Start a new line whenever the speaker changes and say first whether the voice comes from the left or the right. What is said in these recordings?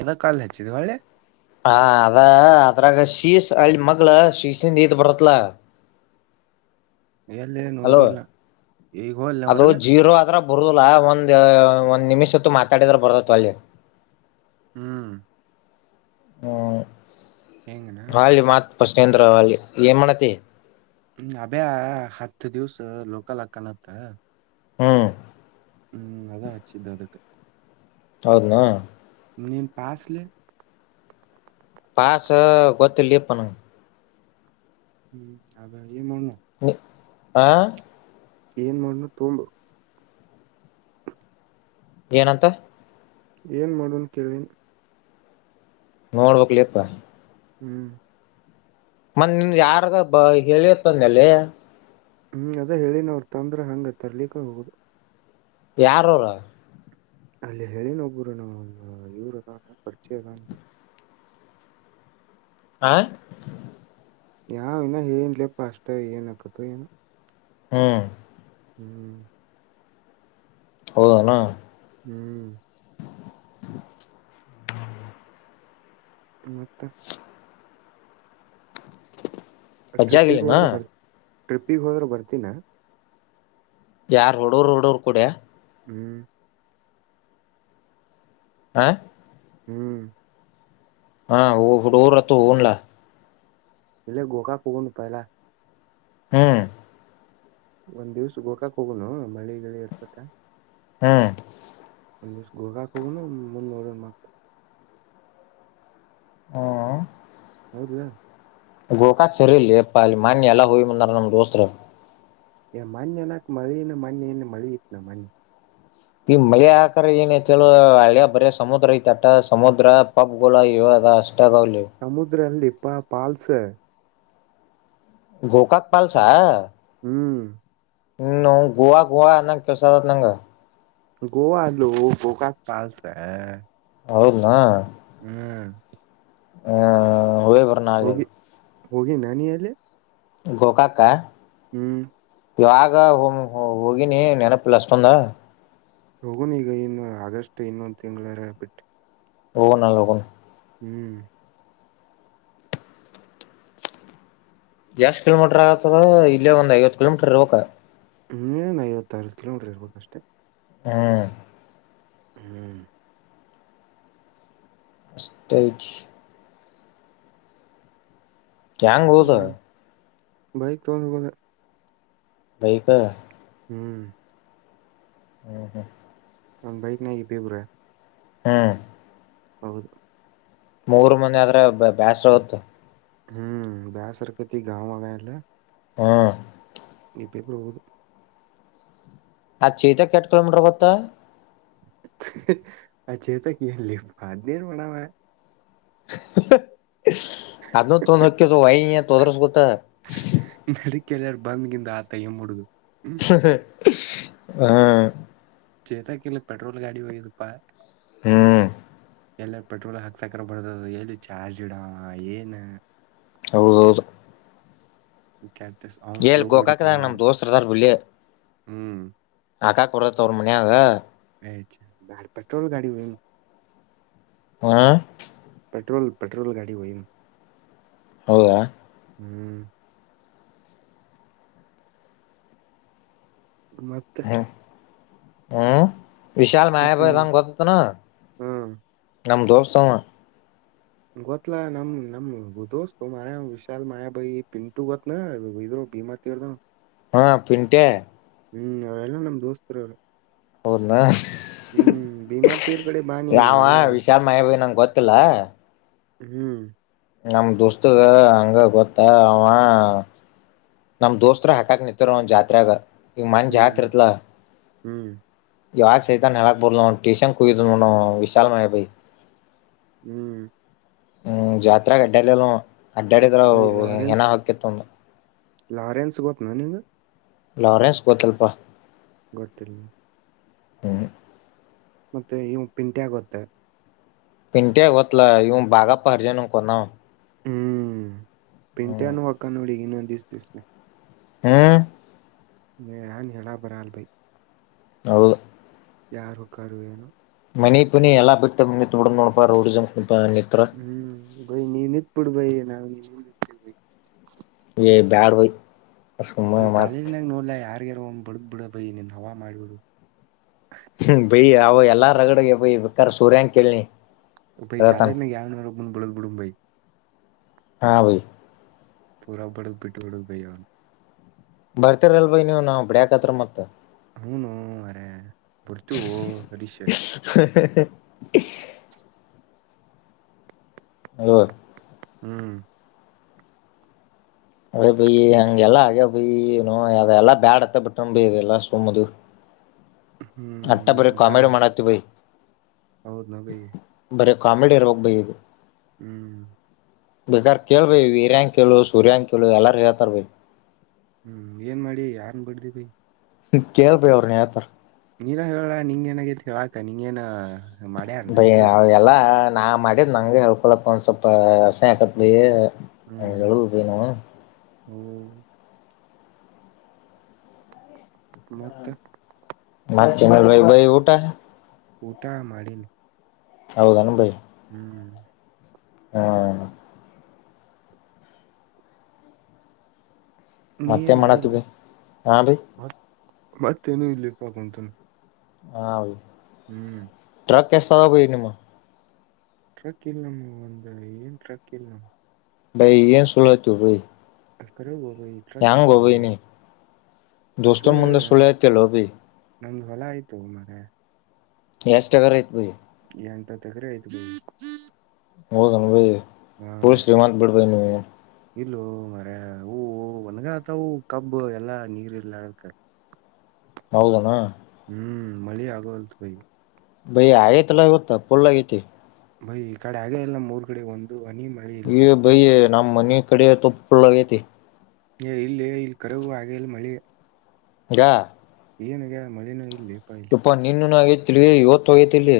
right: ಏನೋ ಕಾಲ್ ಹಚ್ಚಿದ್ ಒಳ್ಳೆ.
left: ಹಾ ಅದ ಅದ್ರಾಗ ಶೀಶ ಹಳ್ಳಿ ಮಗ್ಳ ಶೀಸಂದ ಇದ್ ಬರತ್ಲ.
right: ಎಲ್ಲಿ
left: ಹಲೋ
right: ನೋಡಿಲ್ಲ ಈಗ ಹೋಲ್
left: ಅದು
right: ಹೊರಗ
left: ಜೀರೋ ಅತ್ರ ಬರುದಲ್ಲ ಒಂದ ಒಂದ್ ನಿಮಿಷ. ಮಾತಾಡಿದ್ರ ಬರ್ದತ್ ಅಲ್ಲಿ.
right: ಹ್ಮ್.
left: ಹಾ.
right: ಹೆಂಗನಾ.
left: ಪ್ರಶನೇಂದ ರಾವಿ ಏಮಣತಿ.
right: ಹ್ಮ ಅಭ್ಯಾ ಹತ್ತು ದಿವಸ ಲೋಕಲ ಹಕ್ಕನತ್ತ.
left: ಹ್ಮ್.
right: ಹ್ಮ್ ಅಾ ಆಚು ಅದಕ್ಕೆ.
left: ಹೌದುನ.
right: ನೇನು ಪಸ್ಲೆೇ.
left: ಪಸ ಗತ್ತಲ್ಲಿ ಪಣ.
right: ಹ್ಮ್ ಹದ ಮಾಡ.
left: ನೀ ಆ.
right: ಏನ್ ಮಾಡಣ ತುಂಬ್.
left: ಏನಂತ.
right: ಏನ್ ಮಾಡೋನ್ ಕೇಳಿನಿ.
left: ನೋಡ್ಬೇಕ್ಲೇಪಾ.
right: ಹ್ಮ್.
left: ಮತ್ತ ನಿಮ್ದ್ ಯಾರ್ಗ ಬ ಹೇಳಿರ್ತೆನಲೆ.
right: ಹ್ಮ್ ಅದ ಹೇಳಿನ ಅವ್ರ ತಂದ್ರ ಹಂಗ ತರ್ಲಿಕ್ಕ ಹೋಗುದ.
left: ಯಾರ ಅವರ.
right: ಅಲ್ಲಿ ಹೇಳಿನ ಒಬ್ಬರು ನಮ್ಮ ಇವರು ಅದಾರ ಪರಿಚೆ ಅದಾನ.
left: [unintelligible] ಆ.
right: ಯಾವ ಇನ ಹೇಳಿನಲೆಪ್ಪ ಅಷ್ಟ ಏನ್ ಆಕತ ಏನೊ.
left: ಹ.
right: ಹ್ಮ್.
left: ಹೌದನ.
right: ಹ್ಮ್.
left: ಹ್ಮ.
right: ಮತ್ತ. ಟ್ರಿಪ್ಪಿಗೆ
left: ವಜ್ಜಾಗಿಲಿನ
right: ಹೋದ್ರ ಬರ್ ಟ್ರಿಪ್ಪಿಗೆ ಹೋದ್ರ ಬರ್ತಿನ.
left: ಯಾರ ಹುಡೂರು ಹುಡೂರು ಕೂಡೆ.
right: ಹ್ಮ್.
left: ಆ.
right: ಹ್ಮ್.
left: ಹಾ ಹುಡಗುರ್ ಅತು ಹೋಗುನ್ ಲಾ.
right: ಇಲ್ಲೆ ಗೋಕಾಕ್ ಹೋಗುನು ಪಾಯಲಾ.
left: ಹ್ಮ್.
right: ಒಂದ್ ದಿವ್ಸ ಗೋಕಾಕ್ ಹೋಗುನು ಮಳಿ ಗಿಳಿ ಇರ್ತತಿ.
left: ಹ್.
right: ಒಂದ್ ದಿವ್ಸ ಗೋಕಾಕ್ ಹೋಗುನು ಮುಂದ್ ನೋಡೂನು ಮತ್.
left: ಹಾ.
right: ಹೌದಲೊ.
left: ಗೋಕಾಕ್ ಸರಿ ಇಲ್ಲಲೇ ಪಾ ಅಲ್ಲಿ ಮನ್ನಿ ಎಲ್ಲ ಹೋಗಿ ಬಂದಾರ್ ನಮ್ಮ್ ದೋಸ್ತ್ರ.
right: ಯ ಮಾನ್ಯ ನಾಕ ಮಾಡಿ ಮಾನ್ಯ ಮಾಡಿತನ ಮಾನ್ಯ
left: ನಿ ಮಳೆ ಆಗಾಕರ ಏನಐತಿ ಹೇಳು ಅಳೆ ಬರಿ ಸಮುದ್ರ ಐತಿ ಅಟ ಸಮುದ್ರ ಪಪ್ಗೋಳ ಇವ ಅದಾವ ಅಷ್ಟ. ಅದಾವಲ್ಲಿ
right: ಸಮುದ್ರ ಅಲ್ಲಲೇಪಾ ಪಾಲ್ಸ್.
left: ಗೋಕಾಕ್ ಪಾಲ್ಸಾ.
right: ಹ್ಮ್.
left: ಹ ನವ್ ಗೋವಾ ಗೋವಾ ಅಂದಂಗ್ ಕೇಳಸಾತೇತಿ ನಂಗ.
right: ಗೋವಾ ಅಲ್ಲೊ ಗೋಕಾಕ್ ಪಾಲ್ಸ.
left: ಹೌದನ.
right: ಹ್ಮ್.
left: ಹ್ಮ್ ಹೋಗಿ ಬರೋಣ ನಾಳಿಗ್.
right: ಹೋಗಿನ ನೀ ಅಲ್ಲಿ.
left: ಗೋಕಾಕ.
right: ಹ್ಮ್.
left: ಯವಾಗ ಹೋಗಿನಿ ನೆನಪಿಲ್ಲ ಅಷ್ಟೊಂದ.
right: ಹೋಗುನು ಈಗ ಇನ್ನ ಆಗಸ್ಟ್ ಇನ್ನೊಂದ ತಿಂಗಳರ ಬಿಟ್.
left: ಹೋಗುನ್ ಅಳ್ ಹೋಗುನ್.
right: ಹ್ಮ್.
left: ಎಷ್ಟ್ ಕಿಲೋಮೀಟರ್ ಆಗತದ ಇಲ್ಲೇ ಒಂದ್ ಐವತ್ತ ಕಿಲೋಮೀಟರ್ ಇರಬೇಕ.
right: ಹ್ಮ ಐವತ್ತಾರತ್ತು ಕಿಲೋಮೀಟರ್ ಇರ್ಬೇಕಕ್ ಅಷ್ಟೆ
left: ಹ್ಮ್
right: ಹ್ಮ್
left: ಅಷ್ಟೈಜ ಕೆ್ಯಾಂಗ್ ಹೋದ
right: ಹ್ಮ್ ಬೈಕ್ ತಗೊಂಡಬೋದ
left: ಬೈಕ
right: ಹ್ಮ್
left: ಹ್ಮ ಹಾ
right: ಒ ಬೈಕ್ ನ ಇ ಬೇಬುರ
left: ಹ್ಮ್
right: ಹೌದು
left: ಮೂರ್ ಮಂದ ಆದ್ರ ಬೇಾಸ್ರ ಹತ್ತು
right: ಹ್ಮ್ ಬ್ಯಾಾಸಾರಕ ತಿ ಗಾಾವವಗಲ್ಲ
left: ಹಾ
right: ಇಬ್ಬಿಬ್ಬರು ಓದರು
left: ಆ ಚೈತ ಕೆ ಎಟ್ಟ ಕಿಲೋಮೀಟರ್ ಗತ್ತಾ
right: ಅಚೆತ ಕಲ್ಲ ಬಾದನರು ಬಣಾವ
left: ಹ ಅದನ್ನು ತೊಂದ ಹಕ್ಯದು ವೈ ನೀ ತೊದ್ರಸ್ ಗೊತ್ತ
right: ಕೆಾರ ಬಂದ್ಗಿಿಂದ ಆತೈ ಹುಡ್ದು
left: ಹಾ
right: ಚೇತಾ ಕೆಲ್ಲ ಪೆಟ್ರೋಲ್ ಗಾಡಿಿೋಗದುಪಾ
left: ಹ್ಮ್
right: ಎಲ್ಲ ಪೆಟ್ರೋಲ್ ಹಾಕ್ಸಕ್ರ ಬರ್ದ ಎಲ್ಲಿ ಚಾರ್ಜಡ ಏನ್
left: ಹೌದು ಹೌದು
right: ಕೆ
left: ಎಲ್ ಗೊಕಾಕದಾರ ನಮ್ ದೋಸ್ತ್ರು ಅದಾರ್ ಬಿಳ್ಳಿ
right: ಹ್ಮ್
left: ಅಕ್ಕಾ ಕೊೂಡ ತೋರ ಮನಿಯಾಗ
right: ಬ ಪೆಟ್ರೋಲ್ ಗಾಡಿನು
left: ಹಾ
right: ಪೆಟ್ರೋಲ್ ಪೆಟ್ರೋಲ್ ಗಾಡಿ ವಯಮ
left: ಹೌದಾ
right: ಹ್ಮ್ ಮತ್ತೆ
left: ಹ್ಮ್ ಹ್ಮ್ ವಿಶಾಲ್ ಮಾಯ
right: ಮತ್ತೆ
left: ಬದಂಗ ಗೊತ್ತತ್ನ
right: ಹ್ಮ್
left: ನಮ ದೋಸ್ತ್ ಸಮಯ [unintelligible]
right: ಗೊತ್ತಲಾ ನಮ್ ನಮ್ ಗ ದೋಸ್ ತ ಮಾರ ವಿಶಾಲ್ ಮಾಯಾಬೈ ಪಿಂಟು ಗೊತ್ತನ ಇದ್ ಬಿಮಾ ತರದ
left: ಹಾ ಪಿಂಟೆ
right: ಹ್ಮ್ ಅವರೆಲ್ಲ ನಮ್ಮ್ ದೋಸ್ತರ ಅವರು
left: ಅವದನು
right: ಭೀಮಾ ತೀರ್ ಕಡೆ ಬಾನಿ
left: ಯಾವ
right: ಎಲ್ಲ
left: ವಿಶಾಲ ಮಹಬ ನಂಗೆ ಗೊತ್ತ ಕ್ಕಲ
right: ಹ್ಮ್
left: ನಮ ದುಸ್ತಗೆ ಹಂಗ ಗೊತ್ತ ಅವ ನಮ್ ದೋಸ್ತತ್ರ ಹಾಕಾಕ್ ನಿತ್ಾರ ಒನ್ ಜಾತ್ರೆಾಗ ಈಗ ಮನ್
right: ಹ್ಮ್
left: ಜಾತ್ ಇತ್ಲ
right: ಹ್ಮ್
left: ಯಾರ ಸತಾ ನೆಾಬಡಲ ಟೂಷನ್ ಕುಗಿದ ವಿಶಾಲ ಮಳಯಿ
right: ಹ್ಮ್
left: ಹ್ಮ್ ಜಾತ್ರಾಗ ಅಡ್ಡಾಡಲಿಲ್ಲ ಆವಾ ಅಡ್ಡಾಡಿದ್ರ
right: ಬೈ
left: ಹೆನ
right: ಲಾರೆನ್ಸ್
left: ಹೊಕ್ಕಿತ ಅವಂದ
right: ಲಾರೆನ್ಸ್ ಗೋತನ ನಿಂಗ
left: ಲಾರೆನ್ಸ್ ಗೊತ್ತಲ್ಪ
right: ಗೊತ್ತಿಲ್ಲ
left: ಹ್ಮ್
right: ಮತ್ತೆ ಇವಾ ಪಿಂಟ್ಯಾ ಗೊತ್ತಾ
left: ಪಿಂಟ್ಯಾ ಆಗೋತ್ಲ ಇವನ್ ಬಾಗಪ್ಪ ಪರ್ಜನು ಕೊಂದವ
right: ಹ್ಮ್ ಪಿಂಟ್ಯಾ ನು ವಕ್ಕಾನ ನೋಡ ಈಗ ಇನ್ನೊಂದಿಸ ದಿವಸಕ
left: ಹ್ಮ
right: ನಾ ಏನ್ ಹೇಳಕ್ ಬರಲರಿ
left: ಹೌದು
right: ಯಾರು ಹೊಕ್ಕರೇನು
left: ಮನಿ ಪನಿ ಎಲ್ಲಾ ಬಿಟ್ಟ ನಿಂತ ಬಿಡದ ನೋಡಪಾ ರೌಡಿಸಮ
right: ಹ್ಮ್ ಬೈ ನಿನ್ ನಿಂತ ಬಿಡು ಬೈ ನಾನ್
left: ಇ ಬ್ಯಾಡ್ ಬೈ ಸುಮ್ಮ
right: ಬೈ
left: ಮತ್
right: ಕಾಲೇಜ್ನಾಗ ನೋಡ್ಲ ಯಾರಗ್ಯಾರ್ ಒಮ್ಮೆ ಬಡದ ಬಿಡ ಬೈ ನಿನ್ ಹವಾ ಮಾಡ್ಬಿಡು.
left: ಅವು ಎಲ್ಲಾ ರಗಡ ಆಗ್ಯಾವ ಬೈ ಬೇಕರ್ ಸೂರ್ಯಂ ಕೇಳನಿ
right: ಯಪ್ಪಾ ಇ
left: ಹೇಳ್ತಾನ
right: ಕಾಲೇಜ್ ಯಾವನೂರ ಮು ಬಿಡಲ್ ಬಿಡ ಬೈ
left: ಹಾ ಬೈ
right: ಪುರಾ ಬಡದ ಬಿಟ್ಟುಬಿಡುದ ಬೈ ಅವರನ್
left: ಬರ್ತಿರಲ್ ಬೈ ನೀವ್ ನಾ ಬಡ್ಯಾಕತ್ರ ಮತ್ತ
right: ಹೂನೋ ಮಾರಾಯ ಬರ್ತಿವೋ ಹರೀಶ
left: ಐವತ್ತು
right: ಹ್ಮ್
left: ಅದೇ ಬೈ ಹಂಗೆ ಎಲ್ಲಾ ಆಗ್ಯವ ಬೈ ಏನೋ ಅವ ಎಲ್ಲಾ ಬ್ಯಾಡತ್ತ ಬಿಟ್ಟ ಬೈ ಅವೆಲ್ಲ ಸುಮ್ಮದು
right: ಹ್ಮ್
left: ಅಟ್ಟಬರ ಕಾಮಿಡಿ ಮಾಡಾಕತ್ತಿ ಬೈ
right: ಹೌದ ನ ಬೈ
left: ಬರೀ ಕಾಮಿಡಿ ಇರ್ಬೇಕ್ ಬೈ ಇದು
right: ಹ್ಮ್
left: ಬೇಕಾರ್ ಕೇಳ ಬೈ ವೀರ್ಯಾಂ ಕೇಳು ಸೂರ್ಯಂಗ ಕೇಳು ಎಲ್ಲಾರ ಹೇಳ್ತಾರ ಭೈ
right: ಹ್ಮ್ ಏನ್ ಮಾಡಿ ಯಾರ್ನ್ ಬಡ್ದಿ ಬೈ
left: ಕೇಳ ಬೇ ಅವ್ರ ಹೇಳ್ತಾರ
right: ನೀನ ಹೇಳ ನಿಂಗ ಏನಾಗತಿ ಹೇಳಾಕ ನೀಂಗೇನ
left: ಬೈ ಅವ ಎಲ್ಲ ನಾ ಮಾಡಿದ ನಂಗೆ ಹೇಳ್ಕೊಳ್ಳಕ್ಕೆ ಒಂದು ಸ್ವಲ್ಪ ಅಸಯ್ಯ ಅಕ್ಕತಿ ಬೈ ಹಂಗ ಹೇಳುದು ಬೈ ನಾವು
right: ಹ್ಮ್ ಮತ್ತ್
left: ಮ ಚ ಮ ಬೈ ಊಟಾ
right: ಊಟಾ ಮಾಡಿನೀ
left: ಹೌದನ ಬೈ
right: ಹ್ಮ್
left: ಹಾ
right: ನೀ
left: ಮತ್ತೆ
right: ಏನ್
left: ಏನ ಮಾಡಾತಿ
right: ಮಾಡಿಲ್ಲ
left: ಬೈ ಹಾ ಬೈ
right: ಮತ್ ಮತ್ತೇನು ಇಲ್ಲಲೇಪಾ ಕುಂತೇನಿ
left: ಹಾ
right: ಹ್ಮ್
left: ರೊಕ್ಕ ಎಷ್ಟದ ಬೈ ನಿಮ್ಮವ
right: ಟ್ರಕ್ ಇಲ್ಲ ನಮ್ಮ ಒಂದ ಏನ್ ಟ್ರಕ್ ಇಲ್ಲ.
left: ಬೈ ಏನ್ ಸಳ್ಳ ಹೇಳ್ತಿಹೋ ಬೈ.
right: ಕರ್ ಕರೆವು.
left: ಯಂಗಬೈ ನೀ ದೋಸ್ತರ ಮುಂದ ಸುಳ್ ಕೇಳ್ತಿಹೋ ಬೈ.
right: ನಮ್ದು ಹೊಲಆಯಿತೋ ಮಾರಾಯ.
left: [unintelligible]
right: ಎಂಟ್ ಹತ್ತ ಎಕ್ರೆ ಆಯಿತ್ ಬೈ.
left: ಹೌದನ್ ರೀ
right: ಹಾ
left: ಪೊಲೀಸ್ [unintelligible] ನೀವು
right: ಇಲ್ಲೋ ಮಾರಾಯ್ ಅವು ಒಣಗತವುಅವು ಕಬ್ಬ ಎಲ್ಲಾ ನೀರ್ ಇರ್ಲಾರ್ದಕ್ಕ.
left: ಹೌದ ಅಲ್ಲ.
right: ಹ್ಮ್ ಮಳಿ ಆಗ್ವಲ್ತು ಬೈ.
left: ಬೈ ಆಗ್ಯಾಯಿತಲ್ ಇವತ್ತ್ ಫುಲ್ ಆಗ್ಯಾತಿ.
right: ಬೈ ಈ ಕಡಿ ಆಗೇ ಇಲ್ಲ ಮೂರ್ ಕಡೆ ಒಂದು ಹನಿ ಮಳೆ ಇಲ್ ಬೈ.
left: ನಮ್ಮ್ ಮನೀ ಕಡೆ ಅಂತೂ ಫುಲ್ ಆಗ್ಯಾತಿ.
right: ಇಲ್ಲ ಇಲ್ಲಿ ಕರೆಗೂ ಆಗೇಲ್ಲ ಮಳಿ.
left: ಗಾ,
right: ಏನಾಗ ಮಳೆನೂ ಇಲ್ಲಿ,
left: ಏಪ್ಪ್ ನಿನ್ನೀನು ಆಗ್ಯಾತಿ ಇವತ್ತು ಆಗ್ಯಾತಿಲಿ.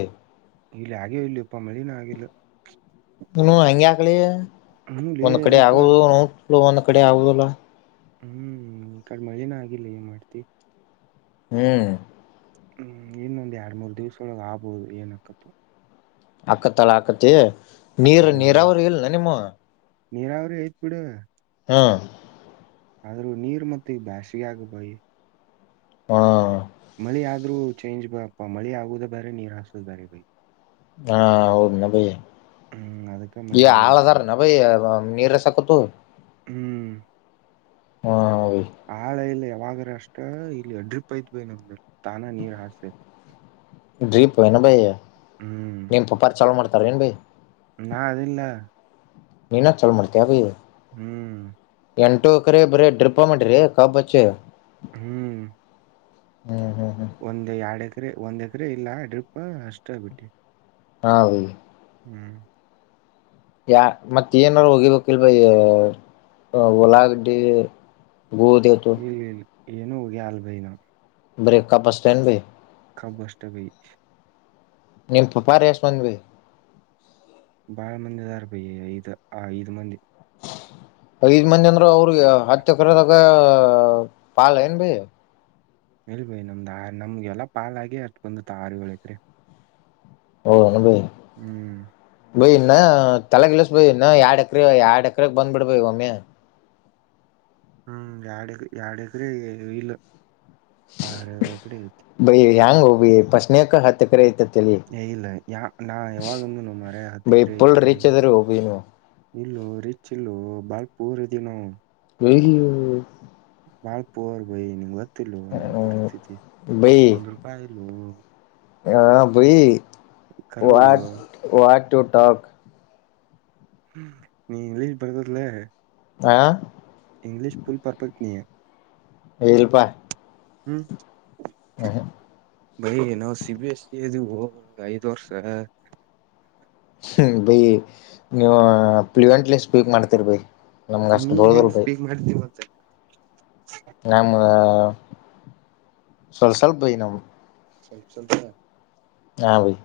right: ಇಲ್ಲಿ ಆಗ್ಯ ಇಲ್ಲಲೆ ಎಪ್ಪ ಮಳಿನೆ ಆಗಿಲ್ಲ.
left: ನೀನು ಹಂಗೆ
right: ಹ್ಮ್ ಲೇ
left: ಒಂದ್ ಕಡೆ
right: ಅದಕ್ಕ
left: ಆಗುದು ನೋ ಒಂದ್ ಕಡೆ ಆಗುದಿಲ್ಲ.
right: ಹ್ಮ್ ಈ ಕಡೆ ಮಳೆನ ಆಗಿಲ್ಲ ಏನ್ ಮಾಡ್ತಿ.
left: ಹ್ಮ್.
right: ಹ್ಮ್ ಇನ್ನೊಂದ್ ಎರಡ್ ಮೂರ್ ದಿವ್ಸೊಳಗ್ ಆಗ್ಬಹುದು ಏನ್ಕತತೊ.
left: ಆಕತ್ತ ಹೇಳ್ ಆಕತಿ ನೀರ್
right: ಅಕ್ಕತ್ ಮಳಿ
left: ನೀರಾವರಿ ಇಲ್ನ ನಿಮ್ಮ.
right: ನೀರಾವರಿ ಐತ್ ಬಿಡ.
left: ಹ್ಮ್.
right: ಆದ್ರೂ ನೀರ್ ಮತ್ತೆ ಈ ಬ್ಯಾಸ್ಗೆ ಆಗ ಬೈ.
left: ಹಾ.
right: ಮಳಿ ಆದ್ರೂ ಚೇಂಜ್ ಬಪಾ ಮಳಿ ಆಗುದೇ ಬೇರೆ ನೀರ ಹಾಸುದ್ ಬಾರೆ ಬೈ.
left: ಹಾ ಹೌದು ನ ಬೈ.
right: ಹ್ಮ್ ಅದಕ್ಕ ಮಳಿ
left: ಎ
right: ಆದ್ರ
left: ಆಳ
right: ಚಲೋ
left: ಅದ್ರನ ಬೈ ನೀರಷಕತು
right: ಹ್ಮ್ ಆಳ ಇಲ್ಲ ಯಾವಾಗ, ಅಷ್ಟ ಇಲ್ಲಿ ಡ್ರಿಪ ಐತ್ ಬೈ ನಮ್ದ ತಾನಾ ನೀರ್ ಹಸ್ಸೈತ್,
left: ಡ್ರಿಪ್ ಏನ್ ಬೈ ನಿನ್ ಪಪಾರ್ ಚಾಲು ಮಾಡ್ತಾರ ಏನ್ ಬೈ.
right: ನಾ ಅದಿನಲಾ,
left: ನಿನ್ ಚಾಲು ಮಾಡ್ತೀಯ ಬೈ.
right: ಹ್ಮ್.
left: ಎಂಟು ಎಕರೆ ಬರ ಡ್ರಿಪ್ ಮಾಡಿರಿ ಕಬ್ಚ್ಚಿ.
right: ಹ್ಮ್.
left: ಹ್ಮ್ ಹ್ಮ್ ಹ್ಮ್
right: ಒಂದ ಎರಡ್ ಎಕರೆ ಒಂದ್ ಎಕರೆ ಇಲ್ಲ ಡ್ರಿಪ್ ಅಷ್ಟ ಬಿಟ್ಟನೀ.
left: ಹಾಬೈ.
right: ಹ್ಮ್.
left: ಯಾ ಮತ್ತ ಏನಾರ ಹೋಗಿಬೇಕಲ್ವಾ ಉಳ್ಳಾಗಡಿ. ಗೋಧಿ ಅದು.
right: ಇಲ್ಲ ಇಲ್ಲ ಏನು ಉಗೆ ಅಲ್ ಬೈ ನಾ.
left: ಬರೇ ಕಬ್ಬ ಅಷ್ಟ್ ಏನ್ ಬೈ.
right: ಕಬ್ಬ ಅಷ್ಟ್ ಬೈ.
left: [unintelligible]
right: ಬಾಳ ಮಂದಿ ಅದಾರ್ ಬೈ ಐದ ಆ ಐದು ಮಂದಿ.
left: [inaudible] ಐದ ಮಂದಿ ಅಂದ್ರ ಅವ್ರಿಗೆ ಹತ್ತುಕ್ರದಾಗ ಪಲ್ ಏನ್ ಬಾಯಿ.
right: ಹೇಳ್ ಭೈ ನಮ್ದ ಆ ನಮ್ಗೆ ಎಲ್ಲಾ ಪಾಲಾಗೆ ಅಷ್ಟ ಬಂದತ್ತ ಆರ ಏಳ ಎಕರೆ.
left: ಓ ಹೌದ.
right: ಹ್ಮ್.
left: ಬೈ ಇನ್ನ ತಲೆಗಿಲಸ್ ಬೈ ಇನ್ನ ಎರಡ್ ಎಕರೆ ಎರಡ್ ಎಕರೆಗ್ ಬಂದ್ಬಿಡ್ ಬೈ ಒಮ್ಮಿ.
right: ಹ್ಮ್ ಯಾರ್ಡ್ ಎಕ ಯಾರ್ಡ್ ಎಕರೆ ಇಲ್ಲ ಆ ಕಡೆ ಐತಿ.
left: ಹೆಂಗ್ ಹೋ ಬೈ ಫಸ್ಟ್ ನೆಕ ಹತ್ತ ಎಕರೆ ಆಯಿತಿ.
right: ಏ ಇಲ್ಲ ಯಾ ನಾ ಯಾವಾಗ ಅಂದೇನೋ ಮಾರಾಯ ಹತ್ತ
left: ಬೈ
right: ಎಕರೆ ಐತಿ
left: ಪುಲ್
right: ಆತ ನಿನ್ನ
left: ರಿಚ್
right: ಮುಂದ.
left: ಅದ್ರಿ ಒಬ್ಬಿ
right: ಇಲ್ಲೋ ರಿಚ್ ಇಲ್ಲೋ ಬಾಳ್ ಪುವರ್ ಅದಿವಿ ನಾವು.
left: ಅಯ್ಯೋ.
right: ಬಾಳ್ ಪೂರ್ ಬೈ ನಿಮ್ ಗೊತ್ತಿಲ್ವೋ ನಮ ಪರಿಸ್ಥಿತಿ ಒಂದ್ ರೂಪಾಯಿ ಇಲೊ.
left: ಹಾ ಭಯಿ
right: ಕರವು
left: ವಾಟ್ ವಾಟ್ ಟು ಟಾಕ್.
right: ನೀ ಇಂಗ್ಲೀಷ್ ಬರ್ತದ್ಲೇ.
left: ಹಾ.
right: ಪರ್ಫೆಕ್ಟ್ ನೀ
left: ಎ ಇಲ್ಲ ಪ್ಪಾ.
right: ಹ್ಮ್.
left: ಅ ಹ.
right: ಬಾಯಿ ನಾವ ಸಿ ಬಿ ಎಸ್ ಈ ಅದಿವೊ ಐದ್ ವರ್ಷ.
left: ಹ್ಮ ಬಾಯಿ ನೀವು ಪ್ಲಂಟ್ಲೆಲೆ ಸ್ಪೀಕ್ ಮಾಡ್ತೀರಿ ಬಾಯಿ. ನಮ್ಗ ಅಷ್ಟ
right: ನೀ
left: ಬರದಲ್
right: ಹೆಂಗ್
left: ಬಾಯಿ
right: ಸ್ಪೀಕ್ ಮಾಡ್ತೀವಂತ
left: ನಮ್ಮ ಸ್ವಲ್ಪ ಬಾಯಿ ನಮ್ಮ.
right: ಸ್ವಲ್ಪ ಸ್ವಲ್ಪ.
left: ಹಾ ಭಾಯ್.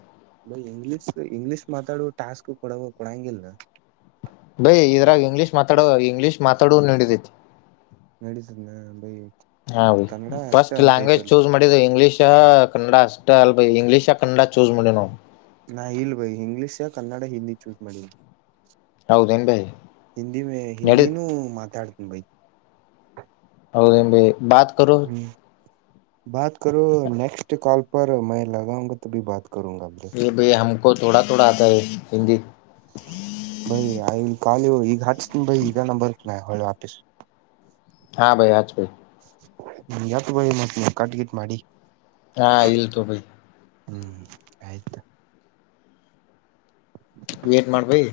right: ಬಾಯ್ ಇಂಗ್ಲೀಷ್ ಇಂಗ್ಲಿೀಷ್ ಮಾತಾಡುವ ಟಾಸ್ಕ್ ಕೊಡ ಕೊಡಂಗಿಲ್ಲ.
left: ಬೈ ಇದ್ರಾಗ ಇಂಗ್ಲೀಷ್ ಮಾತಾಡುವ ಇಂಗ್ಲೀಷ್ ಮಾತಾಡುವ ನಡಿದೈತಿ.
right: ನಡಿತೈತನ ಬೈ.
left: ಹಾ ಬಾಯ್
right: ಕನ್ನಡ ಅಷ್ಟೇ
left: ಫಸ್ಟ್
right: ಅಂತ
left: ಲ್ಯಾಂಗ್ವೇಜ್
right: ಐತಲ್ಲ
left: ಚೂಸ್ ಮಾಡಿದ ಇಂಗ್ಲೀಷ್ ಕನ್ನಡ ಅಷ್ಟ ಅಲ್. ಬಾಯ್ ಇಂಗ್ಲಿಷ್ ಕನ್ನಡ ಚೂಸ್ ಮಾಡೇವ್ ನಾವು.
right: ನಾ ಇಲ್ಲ ಭೈ ಇಂಗ್ಲಿಷ ಕನ್ನಡ ಹಿಂದಿ ಚೂಸ್ ಮಾಡೇನ.
left: ಹೌದೇನ ಬಾಯ್.
right: ಹಿಂದಿ ಮೇ ಹಿಂದಿನೂ ಮಾತಾಡ್ತನ್ ಬಾಯ್.
left: ಹೌದ ಏನ್ ಬಾಯಿ ಬಾತ್ ಕರೋ.
right: ಬತೋ ಕರೋ ನೆಕ್ಸ್ಟ್ ಕಲ್ ಫಾರ್ ಮೇ ಲಗಾಂಗಾ ತುಬಿ ಬತ ಕರುಂಗ. [unintelligible]
left: ತೊಡ ತೊಡ ಆತ ಹೈ ಹಿಂದಿ.
right: ಭೈ ಆಯ ವಿಲ್ ಕಲ್ ಯು ಈಗ ಹಚ್ತೀನಿ ಬಾಯ್ ಇದ ನಂಬರ್ ಗ. ನಾ ಹೊಳಿ ಆಫೀಸ್.
left: ಹಾ ಬಾಯ್ ಹಾಚ್ ಬಾಯ್.
right: ಎತ ಬಾಯ್ ಕಟ್ ಗಿಟ್ ಮಾಡಿ.
left: ಹಾ ಇಲ್ಲ ತೊ ಬಾಯ್.
right: ಹ್ಮ್ ಆಯ್ತಾ.
left: ವೇಟ್ ಮಾಡ್ ಬಾಯ್.